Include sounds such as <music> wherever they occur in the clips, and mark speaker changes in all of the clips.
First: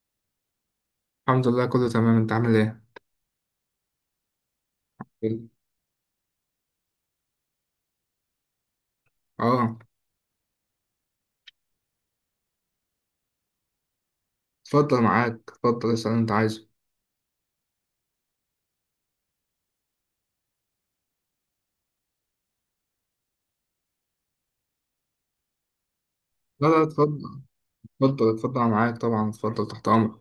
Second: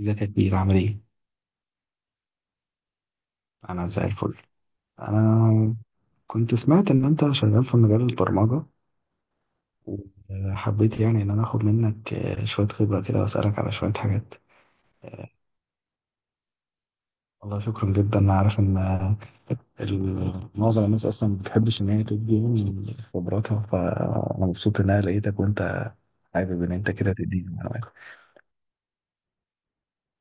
Speaker 1: ازيك يا كبير؟ عامل ايه؟
Speaker 2: الحمد لله كله تمام، انت عامل ايه؟
Speaker 1: انا زي الفل.
Speaker 2: حلو.
Speaker 1: انا كنت سمعت ان انت شغال في مجال البرمجة،
Speaker 2: اه،
Speaker 1: وحبيت يعني ان انا اخد منك شوية خبرة كده واسألك على شوية حاجات.
Speaker 2: اتفضل
Speaker 1: آه،
Speaker 2: معاك، اتفضل اسأل اللي انت عايزه.
Speaker 1: والله شكرا جدا. انا عارف ان معظم الناس اصلا ما بتحبش ان هي تدي من خبراتها، فانا مبسوط ان انا لقيتك وانت حابب
Speaker 2: لا
Speaker 1: ان
Speaker 2: لا،
Speaker 1: انت كده
Speaker 2: اتفضل
Speaker 1: تديني معلومات.
Speaker 2: اتفضل اتفضل، أنا معاك طبعا، اتفضل تحت امرك.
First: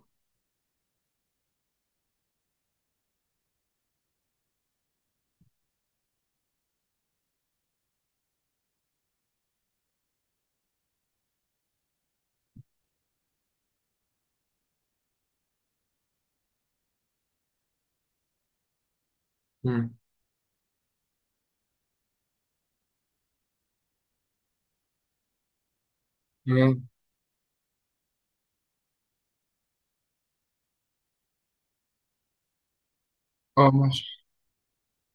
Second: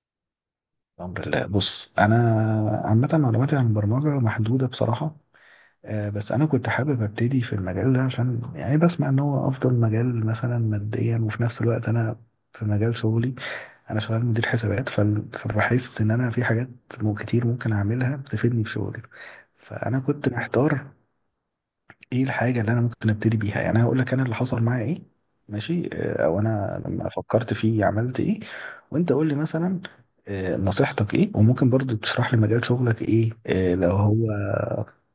Speaker 1: الحمد لله. بص، انا عامة معلوماتي عن البرمجة محدودة بصراحة. بس انا كنت حابب ابتدي في المجال ده، عشان يعني بسمع ان هو افضل مجال مثلا ماديا. وفي نفس الوقت انا في مجال شغلي، انا شغال مدير حسابات، فبحس ان انا في حاجات كتير ممكن اعملها بتفيدني في شغلي.
Speaker 2: مم.
Speaker 1: فانا كنت محتار ايه الحاجة اللي انا ممكن ابتدي بيها. يعني هقول لك انا اللي حصل معايا ايه، ماشي؟ او انا
Speaker 2: تمام.
Speaker 1: لما فكرت فيه عملت ايه، وانت قول لي مثلا نصيحتك ايه، وممكن برضو تشرح لي مجال شغلك ايه
Speaker 2: اه،
Speaker 1: لو
Speaker 2: ماشي.
Speaker 1: هو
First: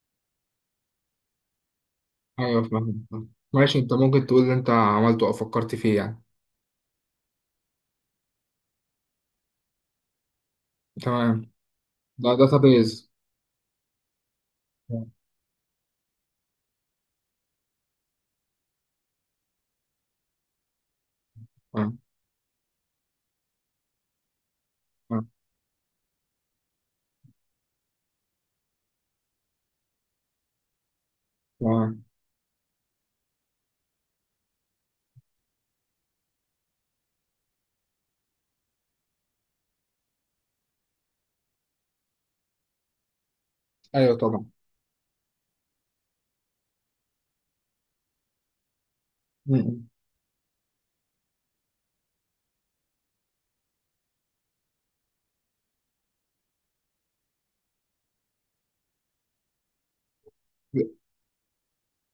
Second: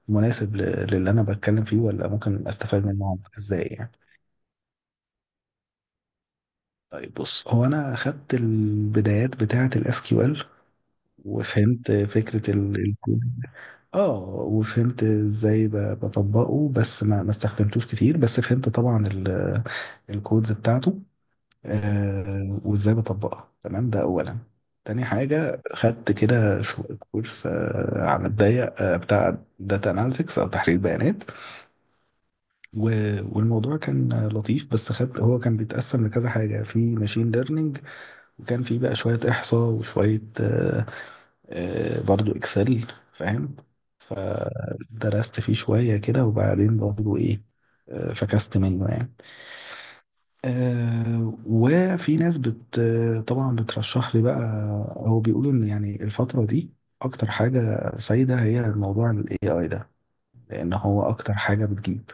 Speaker 1: مناسب للي انا بتكلم فيه، ولا ممكن
Speaker 2: ايوه
Speaker 1: استفاد
Speaker 2: فاهم
Speaker 1: منه
Speaker 2: فاهم.
Speaker 1: ازاي
Speaker 2: ماشي،
Speaker 1: يعني.
Speaker 2: انت ممكن تقول اللي انت عملته او فكرت فيه يعني.
Speaker 1: طيب بص، هو انا خدت البدايات بتاعة الاس كيو ال
Speaker 2: تمام.
Speaker 1: وفهمت
Speaker 2: ده
Speaker 1: فكرة.
Speaker 2: داتابيز.
Speaker 1: اه، وفهمت
Speaker 2: تمام
Speaker 1: ازاي بطبقه، بس ما استخدمتوش كتير، بس فهمت طبعا الكودز بتاعته وازاي بطبقها. تمام، ده اولا. تاني
Speaker 2: تمام
Speaker 1: حاجة خدت كده كورس على الضيق، بتاع داتا اناليتكس او تحليل بيانات.
Speaker 2: تمام.
Speaker 1: والموضوع كان لطيف، بس خدت، هو كان بيتقسم لكذا حاجة. في ماشين ليرنينج، وكان في بقى شوية احصاء، وشوية برضو اكسل، فاهم؟
Speaker 2: ايوه طبعا.
Speaker 1: فدرست فيه شوية كده، وبعدين برضو ايه، فكست منه يعني.
Speaker 2: مم.
Speaker 1: وفي ناس طبعا بترشح لي بقى، او بيقولوا ان يعني الفترة دي اكتر حاجة سايدة هي موضوع ال AI ده، لان
Speaker 2: ال
Speaker 1: هو اكتر حاجة بتجيب.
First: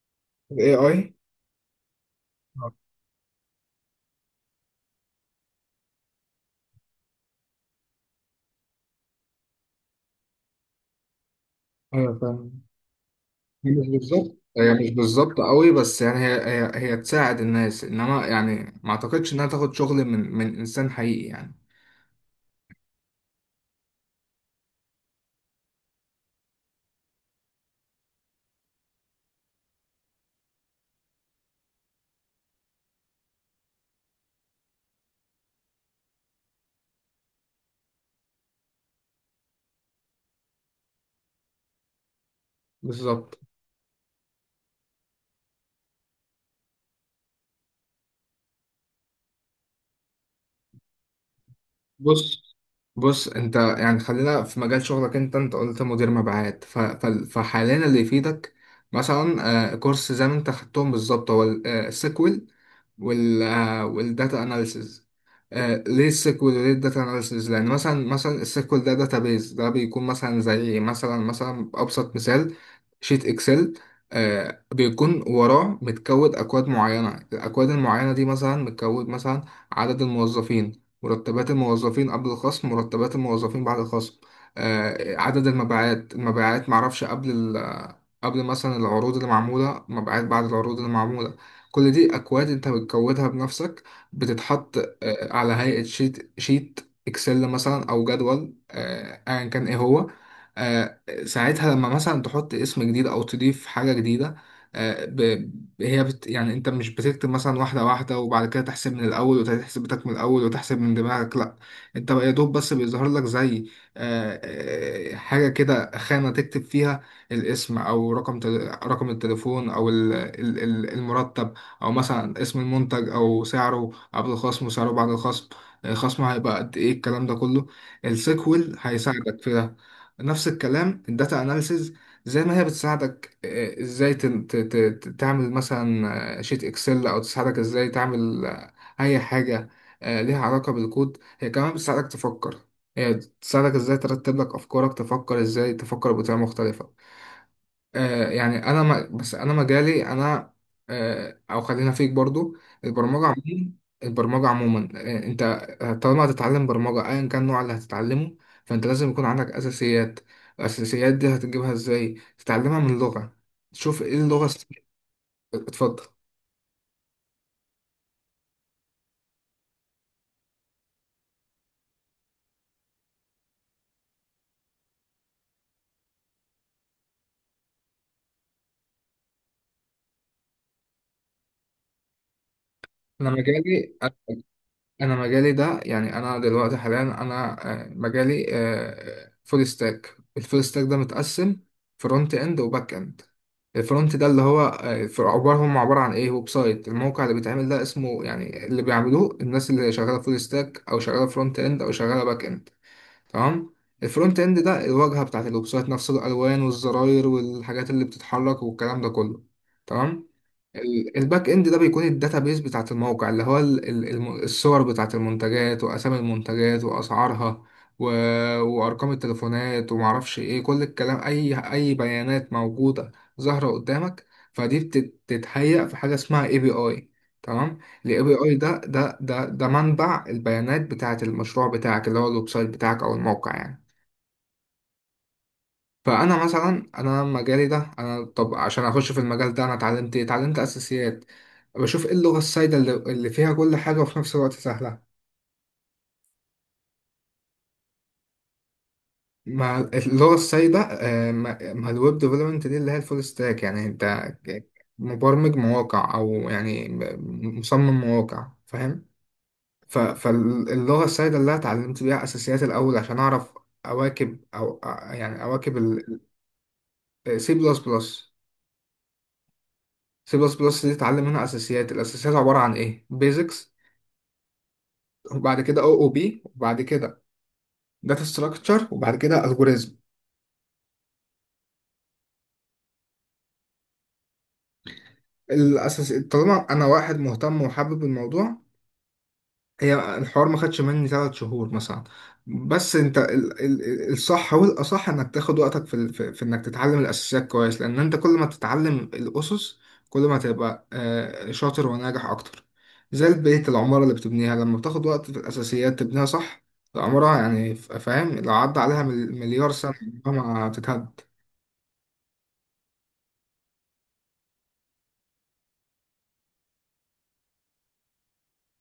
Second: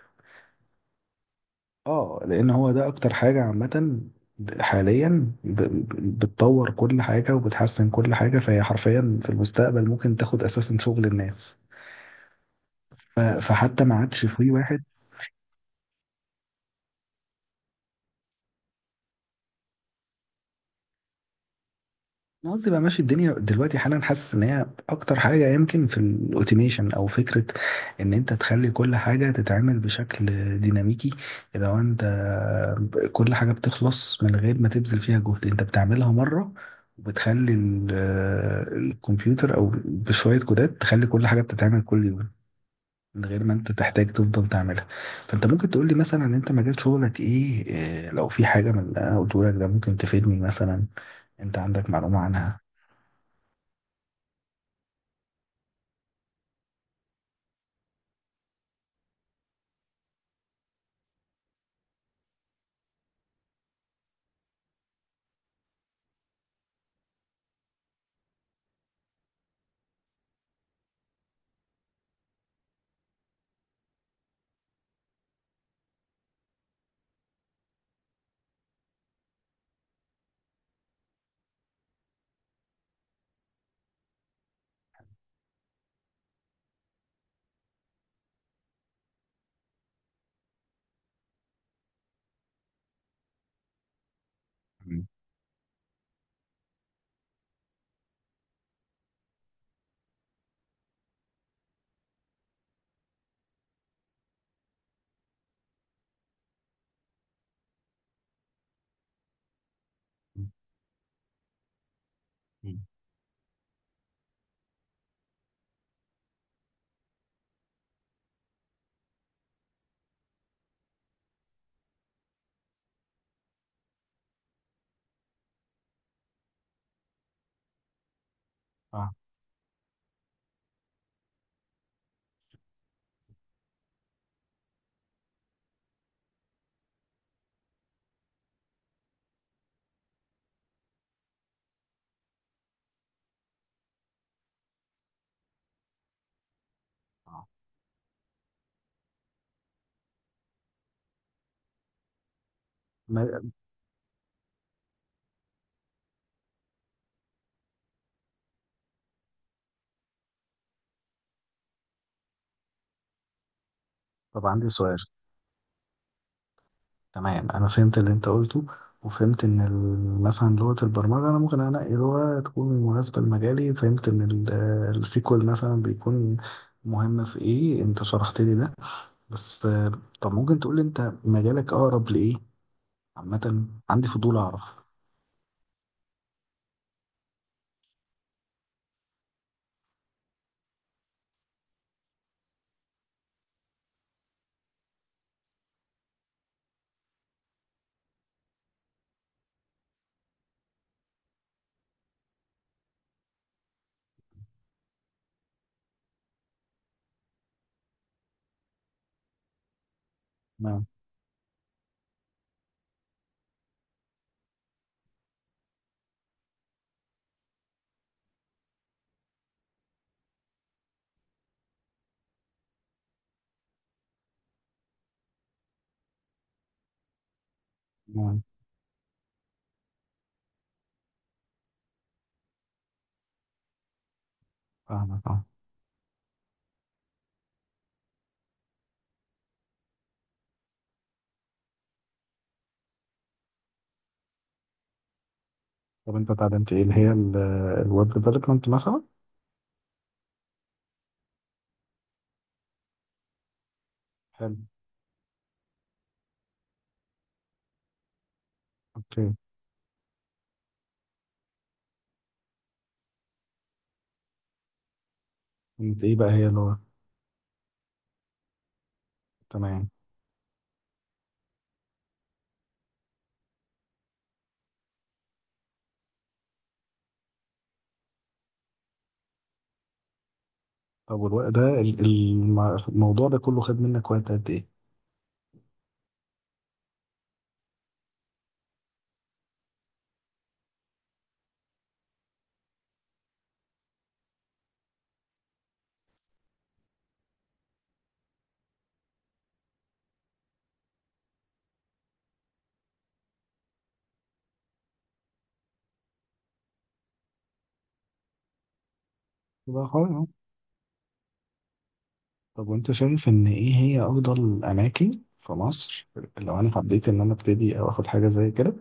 Speaker 2: AI.
Speaker 1: اه، لان
Speaker 2: اه.
Speaker 1: هو ده اكتر حاجة عامة حاليا بتطور كل حاجة وبتحسن كل حاجة، فهي حرفيا في المستقبل ممكن تاخد اساسا شغل الناس.
Speaker 2: ايوه فاهم. هي
Speaker 1: فحتى
Speaker 2: مش
Speaker 1: ما عادش
Speaker 2: بالظبط،
Speaker 1: في
Speaker 2: هي
Speaker 1: واحد.
Speaker 2: مش بالظبط قوي، بس يعني هي تساعد الناس، انما يعني ما اعتقدش انها تاخد شغل من انسان حقيقي يعني.
Speaker 1: انا قصدي بقى، ماشي، الدنيا دلوقتي حالا حاسس ان هي اكتر حاجه، يمكن في الاوتوميشن، او فكره ان انت تخلي كل حاجه تتعمل بشكل ديناميكي. لو انت كل حاجه بتخلص من غير ما تبذل فيها جهد، انت بتعملها مره، وبتخلي الكمبيوتر او بشويه كودات تخلي كل حاجه بتتعمل كل يوم من
Speaker 2: بالظبط.
Speaker 1: غير ما انت تحتاج تفضل تعملها. فانت ممكن تقول لي مثلا انت مجال شغلك ايه، إيه، لو في حاجه من اللي انا قلته لك ده ممكن تفيدني مثلا، انت عندك معلومه
Speaker 2: بص
Speaker 1: عنها؟
Speaker 2: بص، انت يعني خلينا في مجال شغلك، انت قلت مدير مبيعات، فحاليا اللي يفيدك مثلا كورس زي ما انت خدتهم بالظبط هو السيكوال والداتا اناليسز. ليه السيكوال وليه الداتا اناليسز؟ لان مثلا السيكوال ده داتابيز، ده بيكون مثلا زي مثلا ابسط مثال شيت اكسل. بيكون وراه متكود اكواد معينه، الاكواد المعينه دي مثلا متكود مثلا عدد الموظفين، مرتبات الموظفين قبل الخصم، مرتبات الموظفين بعد الخصم، عدد المبيعات، معرفش قبل ال آه، قبل مثلا العروض اللي معموله، مبيعات بعد العروض اللي معموله. كل دي اكواد انت بتكودها بنفسك، بتتحط
Speaker 1: مم.
Speaker 2: على هيئة شيت اكسل مثلا، او جدول ايا كان ايه هو. آه، ساعتها لما مثلا تحط اسم جديد او تضيف حاجة جديدة، آه، ب- هي بت يعني انت مش بتكتب مثلا واحدة واحدة وبعد كده تحسب من الاول، وتحسب بتاعك من الاول، وتحسب من دماغك، لا. انت يا دوب بس
Speaker 1: مم.
Speaker 2: بيظهر لك زي آه، حاجة كده، خانة تكتب فيها الاسم، او رقم التليفون، او المرتب، او مثلا اسم المنتج او سعره قبل الخصم وسعره بعد الخصم، خصمه هيبقى قد ايه، الكلام ده كله السيكوال
Speaker 1: اه.
Speaker 2: هيساعدك في ده. نفس الكلام الداتا اناليسز، زي ما هي بتساعدك ازاي تعمل مثلا شيت اكسل، او تساعدك ازاي تعمل اي حاجة ليها علاقة بالكود، هي كمان بتساعدك تفكر، هي بتساعدك ازاي ترتب لك افكارك، تفكر ازاي، تفكر بطريقة مختلفة.
Speaker 1: اه.
Speaker 2: يعني انا ما بس انا مجالي انا او خلينا فيك برضو. البرمجه
Speaker 1: ما-
Speaker 2: عموما، انت طالما هتتعلم برمجه ايا كان النوع اللي هتتعلمه، فانت لازم يكون عندك اساسيات. الاساسيات دي هتجيبها ازاي؟ تتعلمها من لغه، تشوف ايه اللغه
Speaker 1: طب عندي سؤال.
Speaker 2: اتفضل.
Speaker 1: تمام، انا فهمت اللي انت قلته، وفهمت ان مثلا لغه البرمجه انا ممكن انقي لغه تكون مناسبه لمجالي. فهمت ان السيكوال مثلا بيكون مهم في ايه، انت شرحت لي ده. بس طب ممكن تقول لي انت مجالك اقرب لايه؟
Speaker 2: انا
Speaker 1: عامة
Speaker 2: مجالي
Speaker 1: عندي فضول أعرف.
Speaker 2: انا مجالي ده يعني انا دلوقتي حاليا انا مجالي فول ستاك. الفول ستاك ده متقسم فرونت اند وباك اند. الفرونت ده اللي هو في عباره هم عباره عن ايه؟ ويب سايت، الموقع اللي بيتعمل ده اسمه يعني، اللي بيعملوه الناس اللي شغاله فول ستاك او شغاله فرونت اند او شغاله باك اند. تمام. الفرونت اند ده الواجهه بتاعت الويب سايت نفسه، الالوان والزراير والحاجات اللي بتتحرك والكلام ده كله. تمام.
Speaker 1: نعم.
Speaker 2: الباك اند ده بيكون الداتابيز بتاعت الموقع، اللي هو الصور بتاعت المنتجات واسامي المنتجات واسعارها و... وارقام التليفونات ومعرفش ايه، كل الكلام، اي بيانات موجوده ظاهره قدامك. فدي بتتهيأ في حاجه اسمها اي بي اي. تمام. الاي بي
Speaker 1: نعم،
Speaker 2: اي ده منبع البيانات بتاعت المشروع بتاعك، اللي هو الويب سايت بتاعك او الموقع يعني.
Speaker 1: فاهمك أه.
Speaker 2: فانا مثلا انا مجالي ده، انا طب عشان اخش في المجال ده انا اتعلمت ايه؟ اتعلمت اساسيات. بشوف ايه اللغه السائده اللي فيها كل حاجه وفي نفس الوقت سهله.
Speaker 1: طب أنت اتعلمت إيه؟ اللي هي الويب ديفلوبمنت مثلا؟
Speaker 2: ما اللغه السائده ما الويب ديفلوبمنت دي اللي هي الفول ستاك، يعني انت
Speaker 1: حلو.
Speaker 2: ك- مبرمج مواقع او يعني مصمم مواقع فاهم.
Speaker 1: أوكي.
Speaker 2: فاللغه السائده اللي أنا اتعلمت بيها اساسيات الاول عشان اعرف اواكب، او يعني اواكب
Speaker 1: أنت إيه بقى هي اللغة؟
Speaker 2: السي بلس بلس.
Speaker 1: تمام.
Speaker 2: سي بلس بلس دي تتعلم منها اساسيات، الاساسيات عباره عن ايه؟ بيزكس، وبعد كده او او بي، وبعد كده داتا ستراكشر، وبعد كده الجوريزم.
Speaker 1: طب والوقت ده، الموضوع ده كله خد منك وقت قد إيه؟
Speaker 2: الاساس طالما انا واحد مهتم وحابب الموضوع، هي الحوار ما خدش مني 3 شهور مثلا، بس انت الصح والاصح انك تاخد وقتك في انك تتعلم الاساسيات كويس، لان انت كل ما تتعلم الاسس كل ما تبقى شاطر وناجح اكتر. زي البيت، العمارة اللي بتبنيها لما بتاخد وقت في الاساسيات تبنيها صح، العمارة يعني، فاهم، لو عدى عليها مليار
Speaker 1: بقى
Speaker 2: سنة
Speaker 1: خالص أهو.
Speaker 2: عمرها ما هتتهد.
Speaker 1: طب وأنت شايف إن إيه هي أفضل أماكن في مصر، لو أنا حبيت إن أنا أبتدي أو آخد حاجة زي كده،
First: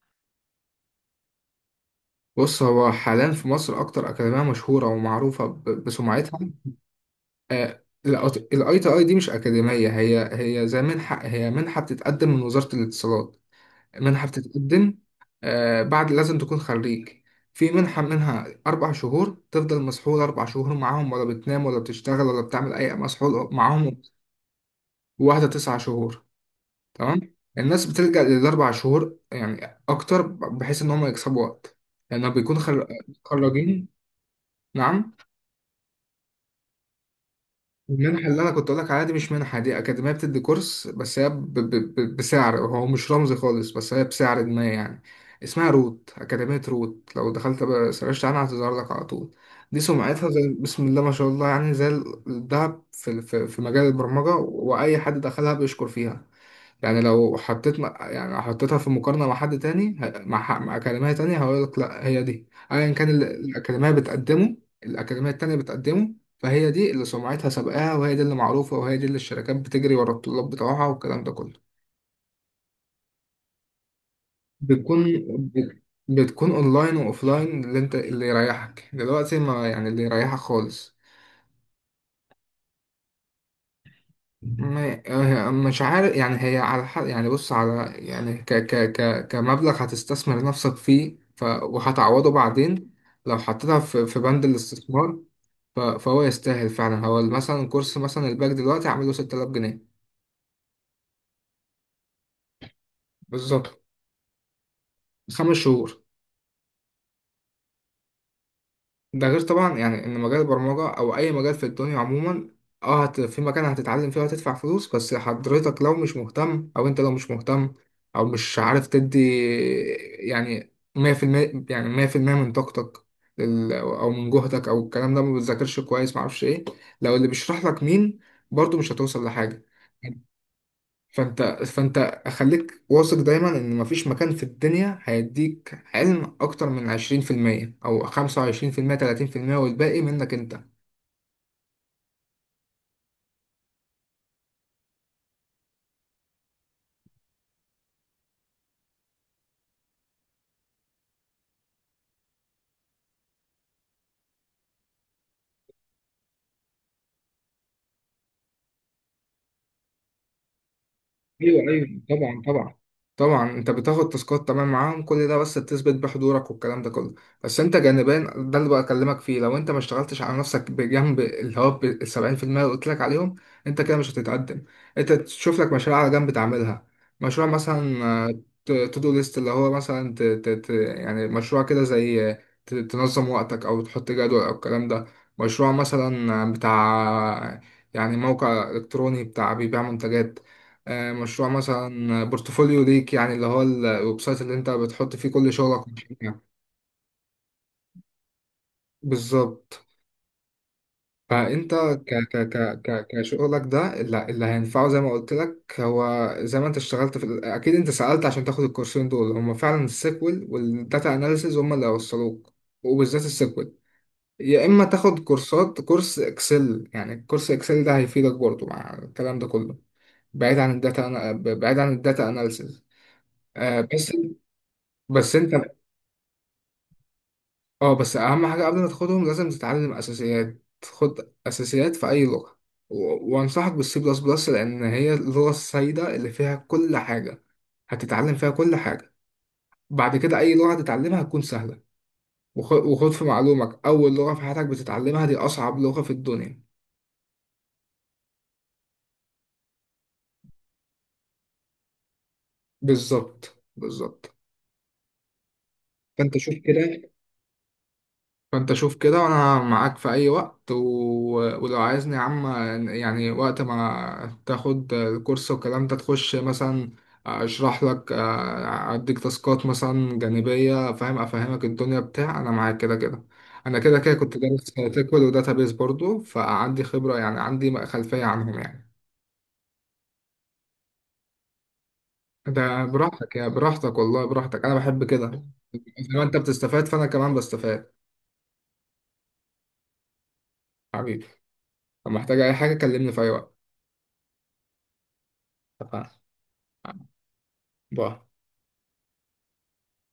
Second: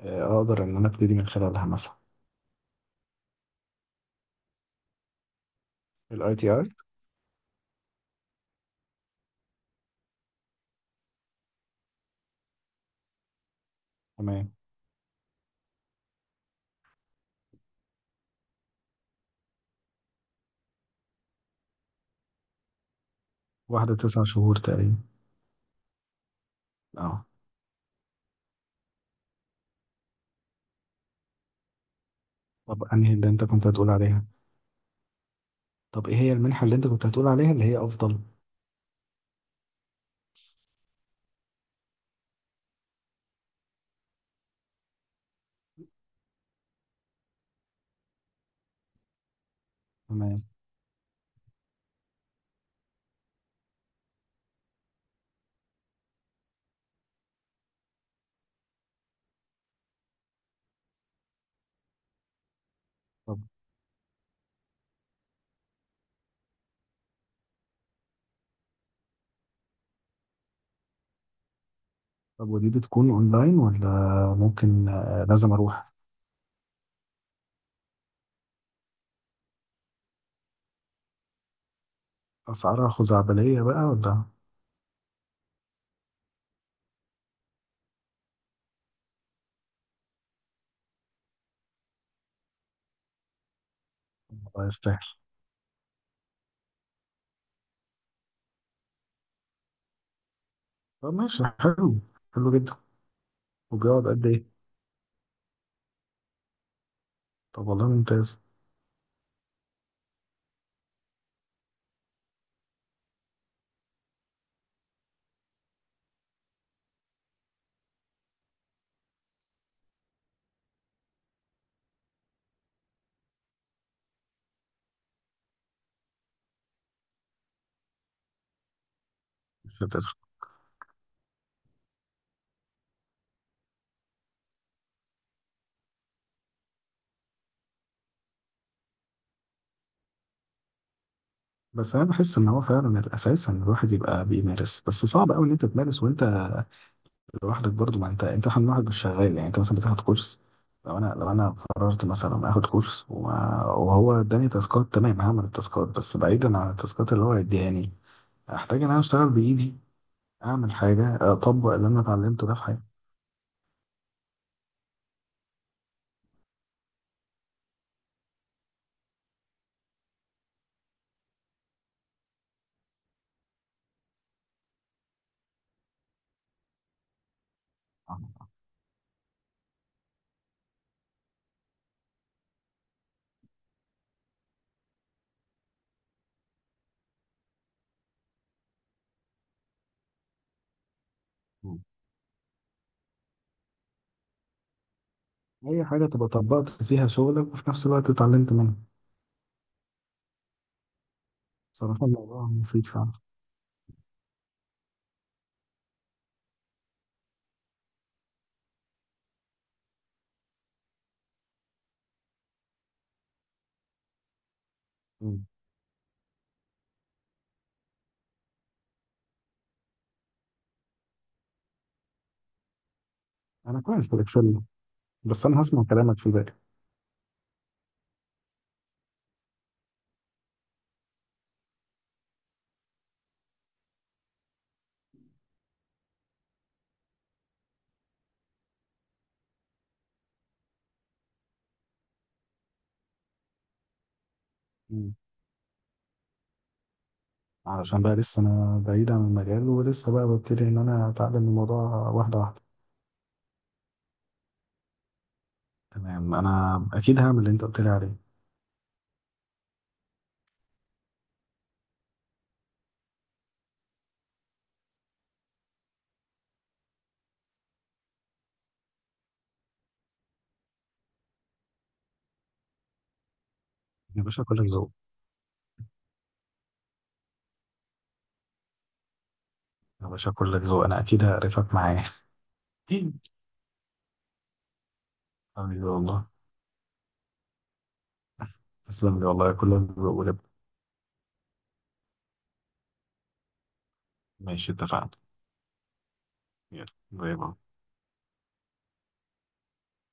Speaker 1: أقدر إن أنا أبتدي من خلالها مثلا؟
Speaker 2: بص هو حاليا في مصر اكتر اكاديمية مشهورة ومعروفة
Speaker 1: الأي
Speaker 2: بسمعتها.
Speaker 1: تي أي.
Speaker 2: آه، الاي تي اي دي مش اكاديميه هي، هي زي منحه، هي منحه بتتقدم من وزاره الاتصالات، منحه
Speaker 1: تمام.
Speaker 2: بتتقدم بعد لازم تكون خريج. في منحه منها 4 شهور، تفضل مسحول 4 شهور معاهم ولا بتنام ولا بتشتغل ولا بتعمل اي مسحول
Speaker 1: واحدة
Speaker 2: معاهم،
Speaker 1: تسع شهور تقريبا.
Speaker 2: واحده 9 شهور.
Speaker 1: أه.
Speaker 2: تمام. الناس بتلجأ للـ4 شهور يعني اكتر بحيث ان هم يكسبوا وقت، لانه بيكون
Speaker 1: طب أنهي اللي أنت كنت
Speaker 2: متخرجين.
Speaker 1: هتقول عليها؟ طب ايه هي المنحة اللي انت كنت هتقول عليها اللي هي افضل؟
Speaker 2: المنحة اللي أنا كنت أقول لك عليها دي مش منحة، دي أكاديمية بتدي كورس بس، هي بسعر هو مش رمزي خالص، بس هي بسعر ما يعني. اسمها روت، أكاديمية روت، لو دخلت بقى سرشت عنها هتظهر لك على طول. دي سمعتها
Speaker 1: تمام.
Speaker 2: زي بسم الله ما شاء الله يعني، زي الذهب في مجال البرمجة، وأي حد دخلها بيشكر فيها. يعني لو حطيت يعني لو حطيتها في مقارنة مع حد تاني مع أكاديمية تانية، هقول لك لا هي دي أيا كان اللي
Speaker 1: طب.
Speaker 2: الأكاديمية بتقدمه، الأكاديمية التانية بتقدمه، فهي دي اللي سمعتها سابقاها، وهي دي اللي معروفة، وهي دي اللي الشركات بتجري ورا الطلاب بتوعها والكلام ده كله.
Speaker 1: طب ودي بتكون اونلاين، ولا ممكن
Speaker 2: بتكون
Speaker 1: لازم
Speaker 2: بت-
Speaker 1: اروح؟
Speaker 2: بتكون أونلاين وأوفلاين، اللي أنت اللي يريحك، دلوقتي ما يعني اللي يريحك خالص.
Speaker 1: اسعارها خزعبلية بقى ولا؟
Speaker 2: ما- مش عارف يعني، هي على حق يعني، بص على يعني ك ك ك كمبلغ هتستثمر نفسك فيه، وهتعوضه بعدين لو حطيتها في بند
Speaker 1: ولا يستاهل؟
Speaker 2: الاستثمار، فهو يستاهل فعلا. هو مثلا كورس مثلا الباك دلوقتي عامله 6000 جنيه.
Speaker 1: طب ماشي، حلو. حلو جدا.
Speaker 2: بالظبط.
Speaker 1: وبيقعد قد ايه؟
Speaker 2: 5 شهور.
Speaker 1: طب والله ممتاز.
Speaker 2: ده غير طبعا يعني ان مجال البرمجه او اي مجال في الدنيا عموما، اه في مكان هتتعلم فيه وهتدفع فلوس، بس حضرتك لو مش مهتم او انت لو مش مهتم او مش عارف تدي يعني 100%، يعني 100% من طاقتك او من جهدك او الكلام ده، ما بتذاكرش كويس، ما اعرفش ايه، لو اللي بيشرح لك مين، برضو مش هتوصل لحاجه.
Speaker 1: مش هتفرق.
Speaker 2: فانت خليك واثق دايما ان مفيش مكان في الدنيا هيديك علم اكتر من 20% او 25% 30%، والباقي منك انت.
Speaker 1: بس انا بحس ان هو فعلا الاساس ان الواحد يبقى بيمارس، بس صعب قوي ان انت تمارس وانت لوحدك. برضو ما انت، احنا لوحدك مش شغال يعني. انت مثلا بتاخد كورس، لو انا قررت مثلا اخد كورس وهو اداني تاسكات، تمام، هعمل التاسكات. بس بعيدا عن التاسكات اللي هو اديهاني، احتاج ان انا اشتغل بايدي، اعمل حاجه،
Speaker 2: ايوه
Speaker 1: اطبق اللي انا
Speaker 2: ايوه طبعا
Speaker 1: اتعلمته ده في
Speaker 2: طبعا
Speaker 1: حياتي.
Speaker 2: طبعا. انت بتاخد تاسكات تمام معاهم كل ده، بس تثبت بحضورك والكلام ده كله، بس انت جانبيا ده اللي بكلمك فيه، لو انت ما اشتغلتش على نفسك بجنب اللي هو ال 70%، اللي قلت لك عليهم، انت كده مش هتتقدم. انت تشوف لك مشاريع على جنب تعملها، مشروع مثلا تو دو ليست، اللي هو مثلا ت ت ت يعني مشروع كده زي تنظم وقتك، او تحط جدول او الكلام ده. مشروع مثلا بتاع يعني موقع الكتروني بتاع بيبيع منتجات، مشروع مثلا بورتفوليو ليك يعني اللي هو الويب سايت اللي انت بتحط فيه كل
Speaker 1: اي
Speaker 2: شغلك
Speaker 1: حاجه تبقى
Speaker 2: وكده.
Speaker 1: طبقت فيها شغلك وفي نفس الوقت اتعلمت منها.
Speaker 2: بالظبط. فانت
Speaker 1: بصراحه
Speaker 2: ك
Speaker 1: الموضوع
Speaker 2: ك ك
Speaker 1: مفيد
Speaker 2: ك
Speaker 1: فعلا.
Speaker 2: كشغلك ده اللي هينفعه زي ما قلت لك، هو زي ما انت اشتغلت في اكيد انت سألت عشان تاخد الكورسين دول، هم فعلا السيكوال والداتا اناليسيز هم اللي هيوصلوك، وبالذات السيكوال. يا اما تاخد
Speaker 1: مم.
Speaker 2: كورس اكسل، يعني كورس اكسل ده هيفيدك برضه مع الكلام ده كله. بعيد عن الداتا اناليسيز.
Speaker 1: انا كويس
Speaker 2: بس،
Speaker 1: في الاكسل،
Speaker 2: بس
Speaker 1: بس
Speaker 2: انت،
Speaker 1: انا هسمع كلامك في بالي.
Speaker 2: اه بس اهم حاجه قبل ما تاخدهم لازم تتعلم اساسيات، خد اساسيات في اي لغه، وانصحك بالسي بلس بلس لان هي اللغه السائده اللي فيها كل حاجه، هتتعلم فيها كل حاجه، بعد كده اي لغه هتتعلمها هتكون سهله. وخد في معلومك اول لغه في حياتك بتتعلمها دي اصعب لغه في الدنيا.
Speaker 1: علشان بقى لسه انا بعيد عن المجال، ولسه بقى ببتدي ان انا اتعلم الموضوع واحده واحده.
Speaker 2: بالظبط بالظبط.
Speaker 1: تمام
Speaker 2: فانت شوف
Speaker 1: انا
Speaker 2: كده،
Speaker 1: اكيد هعمل اللي انت قلت لي عليه.
Speaker 2: فانت شوف كده، وانا معاك في اي وقت ولو عايزني يا عم، يعني وقت ما تاخد الكورس والكلام ده تخش مثلا اشرح لك اديك تاسكات مثلا جانبية فاهم، افهمك الدنيا بتاع، انا معاك كده كده، انا كده كده
Speaker 1: يا
Speaker 2: كنت
Speaker 1: باشا
Speaker 2: دارس
Speaker 1: كلك ذوق.
Speaker 2: تكوين وداتابيس برضو، فعندي خبرة، يعني عندي خلفية عنهم يعني.
Speaker 1: يا باشا كلك ذوق، انا اكيد هقرفك معايا <laughs>
Speaker 2: ده براحتك يا براحتك، والله براحتك، انا بحب كده،
Speaker 1: حبيبي
Speaker 2: زي ما
Speaker 1: والله.
Speaker 2: انت بتستفاد فانا كمان بستفاد.
Speaker 1: تسلم لي والله، كلك ذوق ولب.
Speaker 2: حبيبي، لو محتاج اي حاجة كلمني في اي وقت.
Speaker 1: ماشي، اتفقنا.
Speaker 2: اتفقنا.
Speaker 1: يلا، باي باي.
Speaker 2: باي.